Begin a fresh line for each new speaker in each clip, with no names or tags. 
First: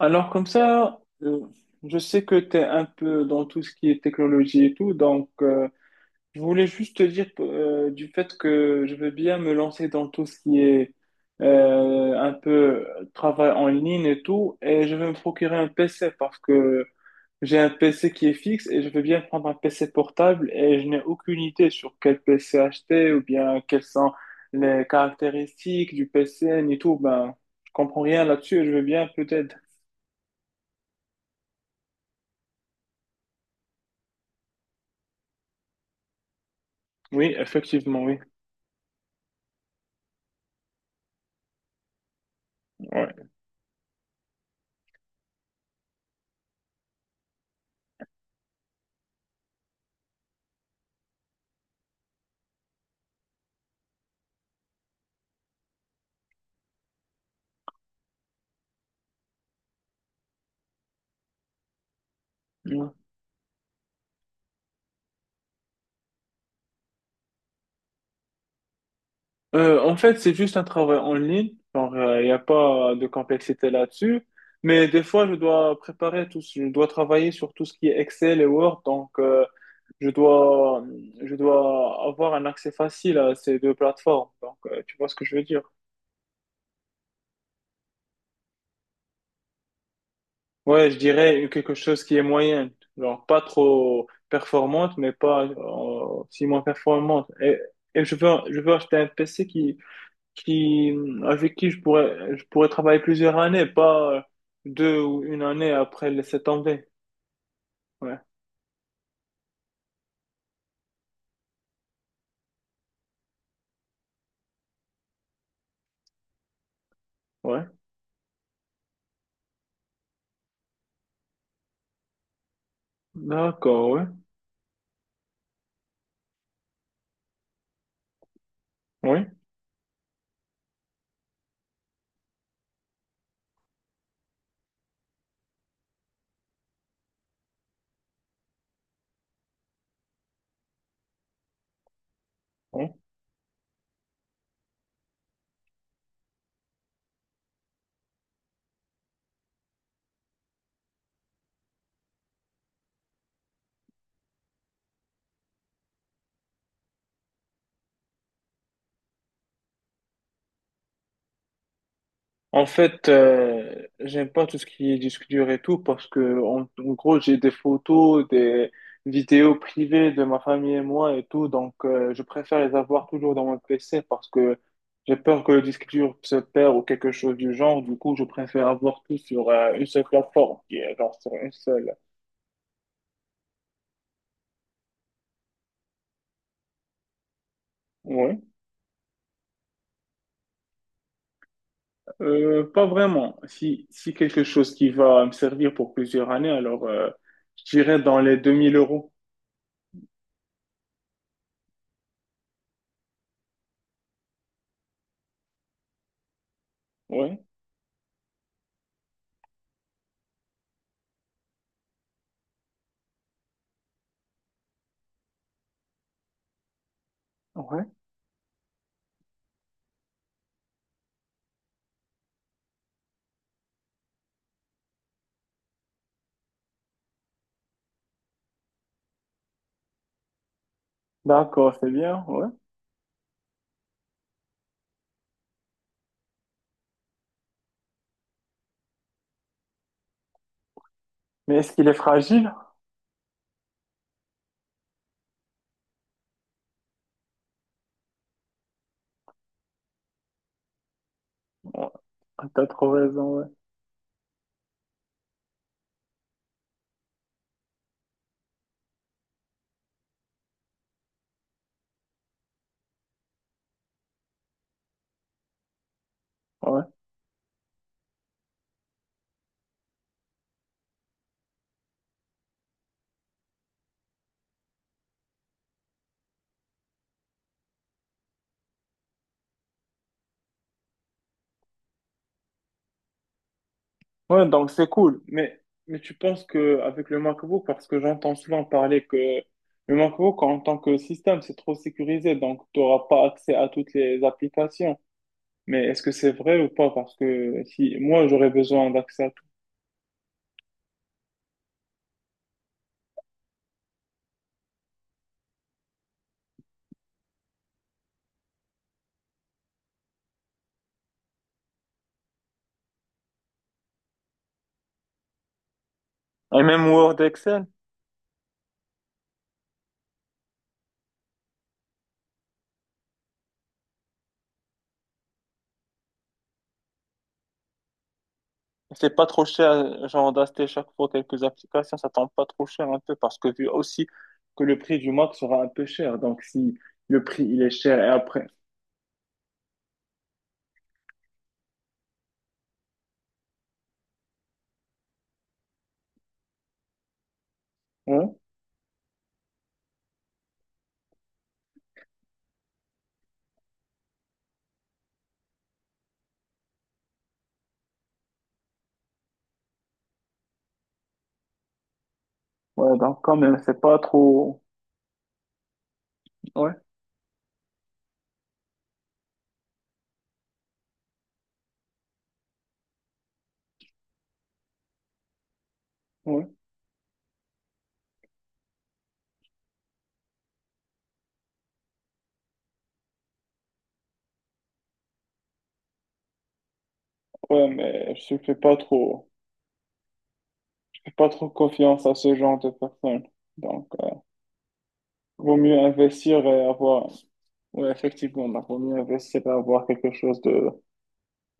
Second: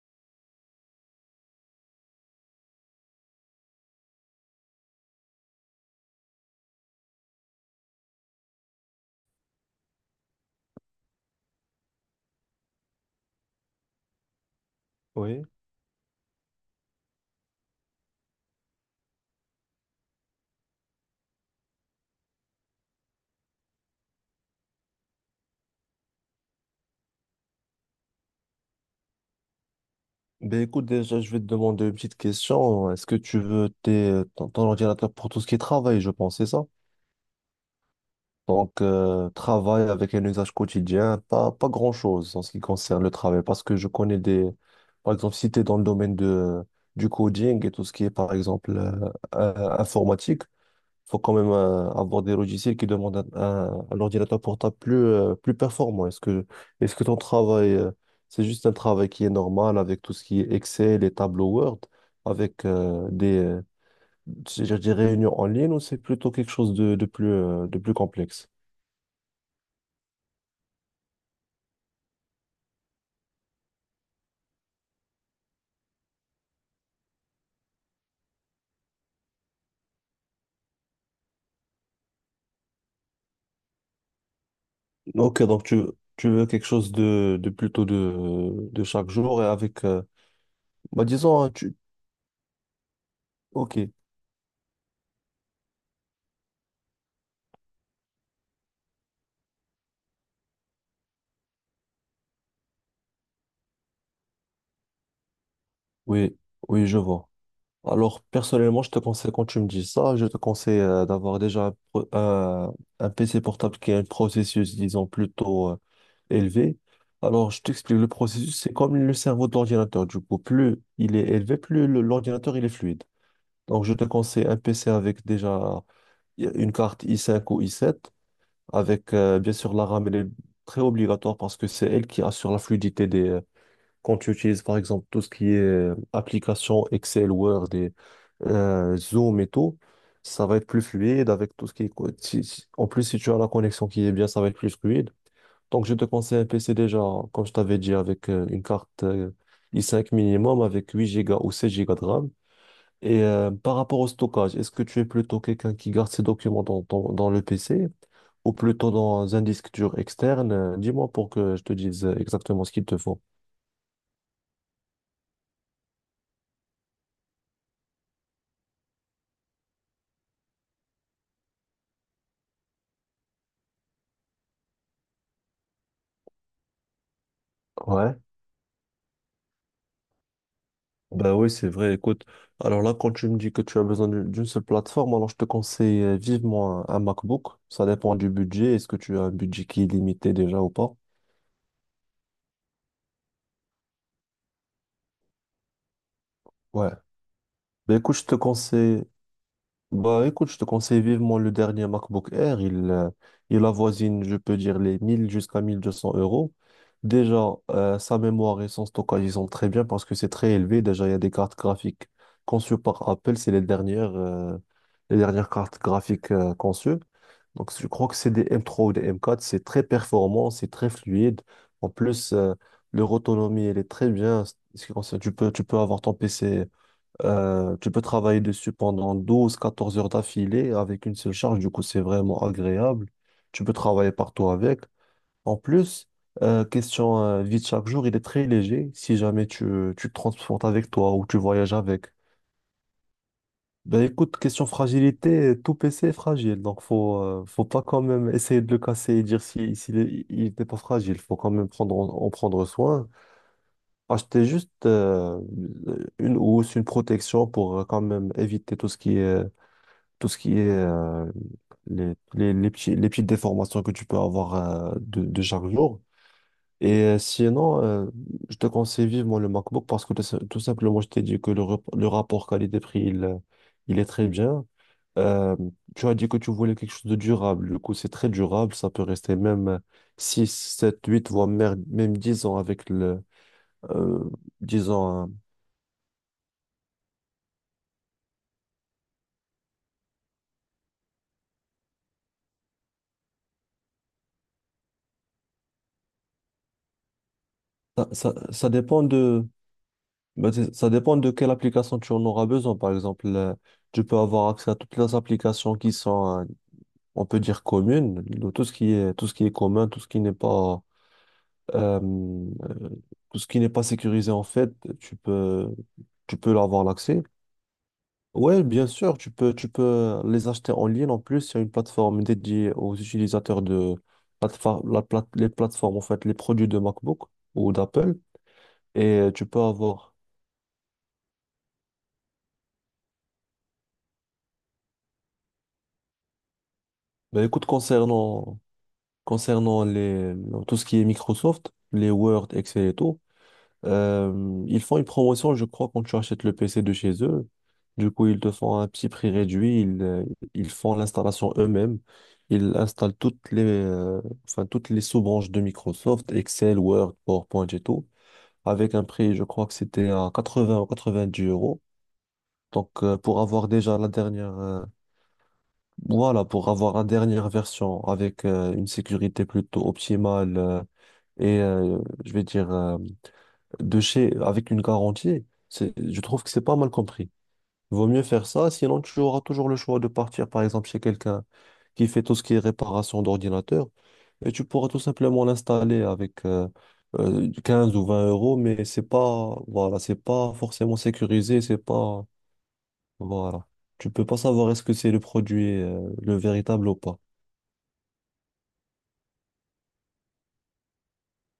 Alors comme ça, je sais que tu es un peu dans tout ce qui est technologie et tout, donc je voulais juste te dire du fait que je veux bien me lancer dans tout ce qui est un peu travail en ligne et tout, et je vais me
Oui.
procurer un PC parce que j'ai un PC qui est fixe et je veux bien prendre un PC portable et je n'ai aucune idée sur quel PC acheter ou bien quelles sont les caractéristiques du PC ni tout, ben je comprends rien là-dessus et je veux bien peut-être.
Ben écoute, déjà, je vais te demander une petite question. Est-ce que tu veux ton ordinateur pour tout ce qui est travail, je pense, c'est ça?
Oui, effectivement, oui.
Donc, travail avec un usage quotidien, pas grand-chose en ce qui concerne le
Ouais.
travail. Parce que je connais des. Par exemple, si tu es dans le domaine du coding et tout ce qui est, par exemple, informatique, faut quand même avoir des logiciels qui demandent un ordinateur portable plus performant. Est-ce que ton travail, c'est juste un travail qui est normal avec tout ce qui est Excel et tableau Word, avec
Ouais.
des, je réunions en ligne, ou c'est plutôt quelque chose de plus complexe?
En fait, c'est juste un travail en ligne. Genre, il n'y a pas de complexité là-dessus. Mais des fois, je dois préparer tout, je dois travailler sur tout ce qui est Excel et Word. Donc, je dois, je dois avoir un accès facile à ces deux plateformes. Donc, tu vois ce que je
Ok,
veux dire?
donc tu veux quelque chose de plutôt de chaque jour et avec,
Ouais, je
bah disons,
dirais
hein,
quelque chose qui est moyenne. Genre, pas
ok,
trop performante, mais pas si moins performante. Et je veux acheter un PC qui, avec qui je pourrais travailler plusieurs années, pas deux ou une année après
oui,
laisser tomber.
oui, je vois.
Ouais,
Alors, personnellement, je te conseille, quand tu me dis ça, je te conseille d'avoir déjà un PC portable qui a un processus, disons, plutôt élevé. Alors, je
ouais.
t'explique, le processus, c'est comme le cerveau de l'ordinateur. Du coup, plus il est élevé, plus l'ordinateur, il est fluide. Donc,
D'accord,
je te
ouais,
conseille un PC avec déjà une carte i5 ou i7, avec
oui
bien sûr la RAM, elle est très obligatoire parce que c'est elle qui assure la fluidité quand tu utilises par exemple tout ce qui est application Excel, Word et Zoom et tout, ça va être plus fluide avec tout ce qui est. En
ouais.
plus, si tu as la connexion qui est bien, ça va être plus fluide. Donc, je te conseille un PC déjà, comme je t'avais dit, avec une carte i5 minimum, avec 8 Go ou 16 Go de RAM. Et par rapport au stockage, est-ce que tu es plutôt quelqu'un qui garde ses documents dans le PC ou plutôt dans un disque dur externe? Dis-moi pour que je te dise exactement
En
ce qu'il te
fait,
faut.
j'aime pas tout ce qui est disque dur et tout parce que, en gros, j'ai des photos, des vidéos privées de ma famille et moi et tout, donc je préfère les avoir toujours dans mon PC parce que j'ai peur que le disque dur se perd ou quelque chose du genre. Du
Ouais.
coup, je préfère avoir tout sur une seule plateforme, qui est genre sur
Ben oui,
une
c'est
seule.
vrai. Écoute, alors là, quand tu me dis que tu as besoin d'une seule plateforme, alors je te conseille vivement un MacBook. Ça dépend du
Ouais.
budget. Est-ce que tu as un budget qui est limité déjà ou pas?
Pas vraiment. Si quelque chose qui va me servir pour plusieurs années, alors
Ouais.
je
Ben
dirais
écoute,
dans
je te
les 2000
conseille
euros.
Bah écoute, je te conseille vivement le dernier MacBook Air. Il avoisine, je peux dire, les 1000 jusqu'à 1200 euros.
Ouais,
Déjà, sa mémoire et son stockage, ils sont très bien parce que c'est très élevé. Déjà, il y a des cartes graphiques conçues par Apple. C'est les dernières cartes graphiques conçues. Donc,
ouais.
je crois que c'est des M3 ou des M4. C'est très performant, c'est très fluide. En plus, leur autonomie, elle est très bien. Ce qui concerne- tu peux avoir ton PC, tu peux travailler dessus pendant 12-14 heures d'affilée avec une seule charge, du
D'accord,
coup
c'est
c'est
bien,
vraiment
ouais.
agréable. Tu peux travailler partout avec. En plus, question vie de chaque jour, il est très léger si jamais tu te transportes avec toi ou tu
Mais est-ce
voyages
qu'il est
avec.
fragile?
Ben écoute, question fragilité, tout PC est fragile, donc faut pas quand même essayer de le casser et dire si, s'il est- il n'était pas fragile, faut quand même
Ouais,
prendre, en
t'as
prendre
trop
soin.
raison, ouais.
Acheter juste une housse, une protection pour quand même éviter tout ce qui est les petites déformations que tu peux avoir de chaque jour.
Ouais.
Et sinon, je te conseille vivement le MacBook parce que tout si- tout simplement, je t'ai dit que le rapport qualité-prix, il est très bien. Euh, tu as dit que tu voulais quelque chose de durable. Du coup, c'est très durable. Ça peut rester même 6 7 8 voire même 10 ans avec le... euh,
Ouais, donc c'est
Disons,
cool.
hein,
Mais tu penses que avec le MacBook, parce que j'entends souvent parler que le MacBook en tant que système, c'est trop sécurisé, donc tu n'auras pas accès à toutes les applications. Mais est-ce que c'est vrai ou pas? Parce que si
ça,
moi,
ça,
j'aurais
ça
besoin
dépend
d'accès à tout.
de. Ben, ça dépend de quelle application tu en auras besoin. Par exemple, tu peux avoir accès à toutes les applications qui sont, on peut dire, communes, de tout ce qui est commun, euh, euh, tout ce qui n'est pas sécurisé, en fait, tu peux, tu peux
Et
avoir
même
l'accès.
Word et Excel?
Ouais, bien sûr, tu peux les acheter en ligne. En plus, il y a une plateforme dédiée aux utilisateurs de plateforme, les plateformes, en fait, les produits de MacBook ou d'Apple.
C'est
Et
pas trop
tu peux
cher,
avoir.
genre d'acheter chaque fois quelques applications, ça tombe pas trop cher un peu parce que vu aussi que le prix du Mac sera un peu cher. Donc si le prix
Ben,
il
écoute,
est cher et après,
concernant tout ce qui est Microsoft, les Word, Excel et tout, ils font une promotion, je crois, quand tu achètes le PC de chez eux. Du coup,
ouais,
ils te font un petit prix réduit, ils font l'installation eux-mêmes. Ils installent enfin, toutes les sous-branches de Microsoft, Excel, Word, PowerPoint et tout, avec un prix, je crois que c'était à 80 ou dix euros. Donc,
ouais, donc quand
pour
même
avoir
c'est
déjà
pas
la dernière,
trop,
voilà, pour
ouais,
avoir la dernière version avec une sécurité plutôt optimale, et euh, je vais dire de chez avec une garantie, je trouve
ouais,
que c'est pas mal compris. Vaut mieux faire ça, sinon tu auras toujours le choix de partir par exemple chez quelqu'un qui fait tout ce qui est réparation d'ordinateur et tu pourras tout simplement l'installer avec
ouais,
15 ou
mais
20 euros, mais c'est pas voilà, c'est pas forcément
je fais pas trop
sécurisé, c'est
confiance à
pas
ce genre de personnes.
voilà.
Donc
Tu peux pas savoir est-ce que c'est le
vaut
produit,
mieux
le
investir et
véritable ou
avoir,
pas.
ouais, effectivement, donc, vaut mieux investir et avoir quelque chose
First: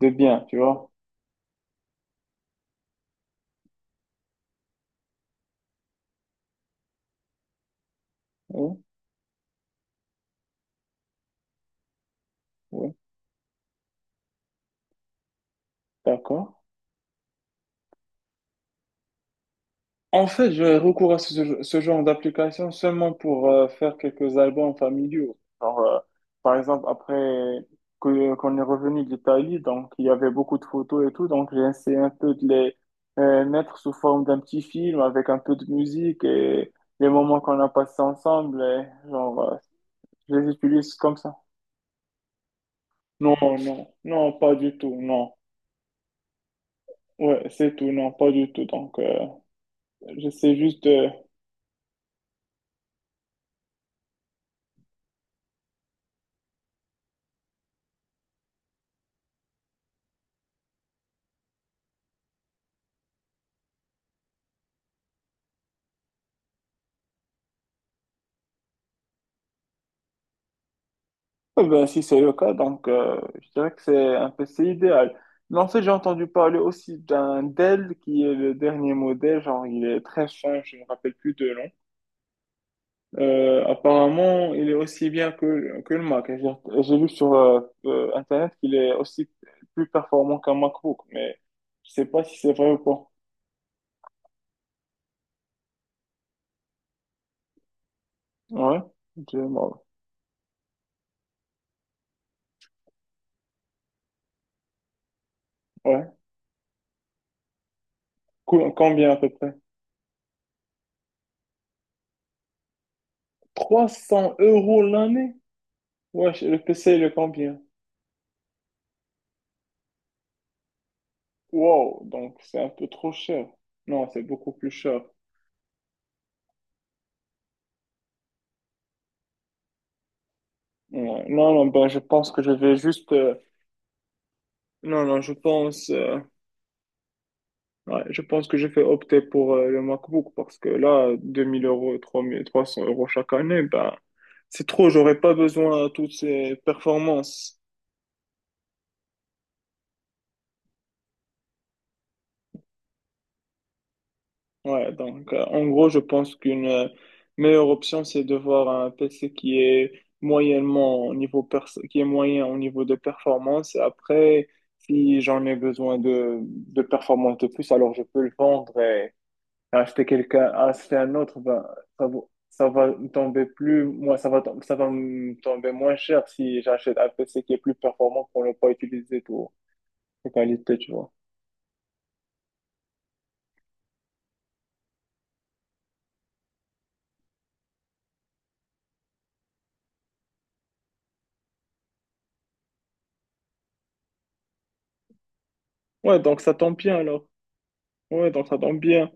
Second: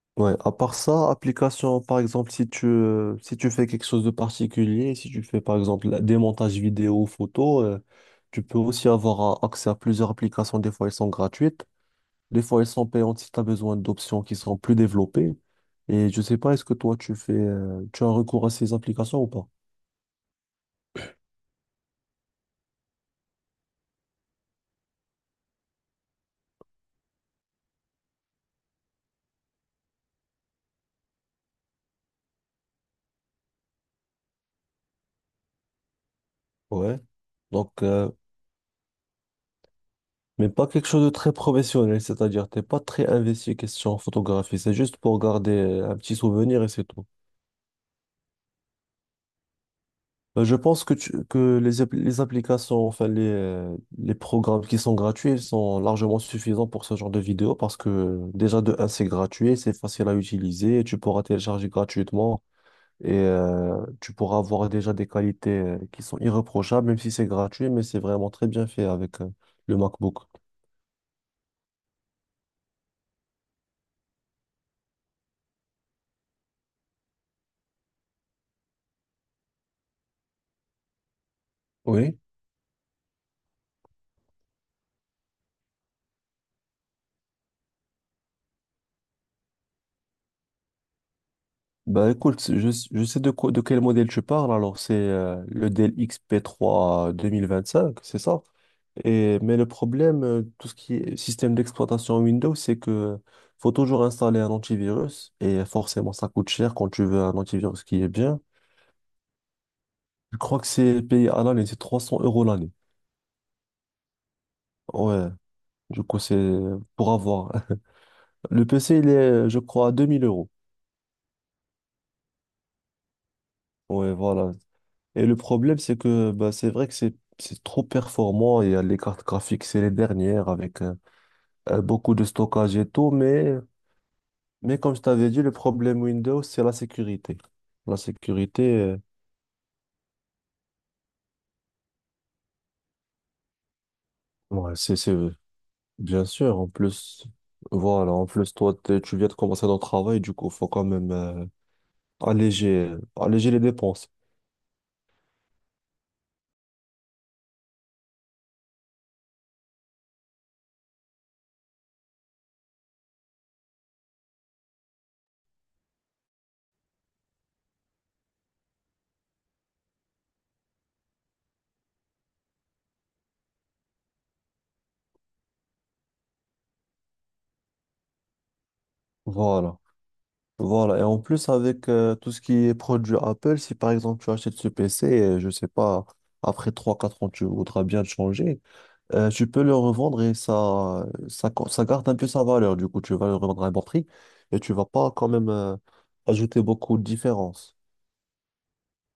de
Ouais,
bien,
à
tu
part
vois.
ça, application, par exemple, si tu, si tu fais quelque chose de particulier, si tu fais par exemple des montages vidéo, photo, tu peux
Ouais,
aussi avoir accès à plusieurs applications. Des fois, elles sont gratuites, des fois, elles sont
ouais,
payantes si tu as besoin d'options qui sont plus développées. Et je sais
d'accord.
pas, est-ce que toi, tu as recours à ces applications ou pas?
En fait, j'ai recours à ce genre d'application seulement pour faire quelques albums familiaux. Genre, par exemple, après qu'on est revenu d'Italie, donc il y avait beaucoup de photos et tout, donc j'ai essayé un peu de les mettre sous forme d'un petit film avec un peu de musique et
Ouais.
les moments qu'on a
Donc,
passés
euh,
ensemble, et, genre, je
Mais
les
pas quelque
utilise
chose de
comme
très
ça.
professionnel, c'est-à-dire t'es pas très
Non,
investi
non,
question
non, pas
photographie, c'est
du tout,
juste pour
non.
garder un petit souvenir et c'est tout.
Ouais, c'est tout, non, pas du tout. Donc,
Euh,
j'essaie
Je
juste
pense que,
de...
que les, les applications, enfin les programmes qui sont gratuits, ils sont largement suffisants pour ce genre de vidéo parce que déjà de un, c'est gratuit, c'est facile à utiliser, tu pourras télécharger gratuitement et tu pourras avoir déjà des qualités qui sont irréprochables, même si c'est gratuit, mais c'est vraiment très bien fait avec le MacBook.
Eh ben, si c'est le cas, donc je dirais que c'est un PC idéal. Mais en fait, j'ai entendu parler aussi d'un Dell qui est le dernier modèle, genre il est très fin, je ne me rappelle plus de nom.
Oui.
Apparemment, il est aussi bien que le Mac. J'ai lu sur Internet qu'il est aussi plus performant qu'un MacBook, mais je sais
Bah
pas si
écoute,
c'est
je,
vrai ou pas.
je sais de quel modèle tu parles. Alors c'est le Dell XP3 2025, c'est ça?
Ouais, je-
Mais le problème, tout ce qui est système d'exploitation Windows, c'est que faut toujours installer un antivirus et forcément
Ouais.
ça coûte cher quand tu veux un antivirus qui est bien.
Cool. Combien à peu près?
Je crois que c'est payé à l'année, c'est 300 € l'année.
300 euros
Ouais,
l'année?
du coup
Ouais,
c'est
le PC, il
pour
est
avoir.
combien?
Le PC, il est, je crois, à 2000 euros.
Wow, donc c'est un peu trop cher. Non,
Ouais,
c'est beaucoup
voilà.
plus cher.
Et le problème, c'est que bah, c'est vrai que c'est trop performant. Il y a les cartes graphiques, c'est les dernières avec
Ouais. Non, non, ben je
beaucoup de
pense que je vais
stockage et
juste...
tout. Mais comme je
Non, non,
t'avais
je
dit, le
pense...
problème Windows, c'est la sécurité. La
ouais, je pense que
sécurité,
je vais opter pour le MacBook parce que là, 2 000 euros, 3 300 euros chaque année, ben c'est
ouais,
trop,
c'est, c'est
j'aurais pas
euh,
besoin de toutes
bien
ces
sûr. En plus,
performances.
voilà, en plus, toi, tu viens de commencer ton travail, du coup, faut quand même alléger les dépenses.
Ouais, donc en gros, je pense qu'une meilleure option, c'est de voir un PC qui est moyennement au niveau qui est moyen au niveau de performance. Après, si j'en ai besoin de performance de plus, alors je peux le vendre et acheter un autre, ben, ça va me tomber plus, moi, ça va me tomber moins cher si j'achète un PC qui est plus performant pour ne pas utiliser tout
Voilà.
les qualités, tu
Voilà, et
vois.
en plus avec tout ce qui est produit Apple, si par exemple tu achètes ce PC, je sais pas, après trois quatre ans tu voudras bien le changer, tu peux le revendre et ça garde un peu sa valeur, du coup tu vas le revendre à un bon prix et tu vas pas quand même
Ouais, donc ça
ajouter
tombe bien
beaucoup de
alors.
différence.
Ouais, donc ça tombe bien.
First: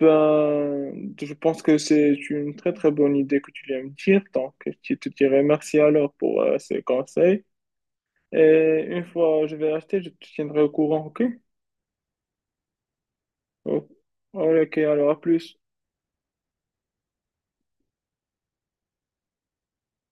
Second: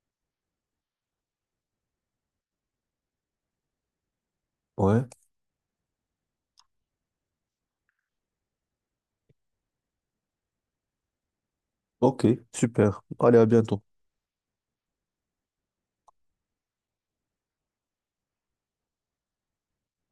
Ben, je pense que c'est une très très bonne idée que tu viens me dire. Donc, je
Ouais,
te dirais merci alors pour ces conseils. Et une fois je vais acheter, je te tiendrai au courant, ok?
ok, super, allez à bientôt.
Oh. Ok, alors à plus.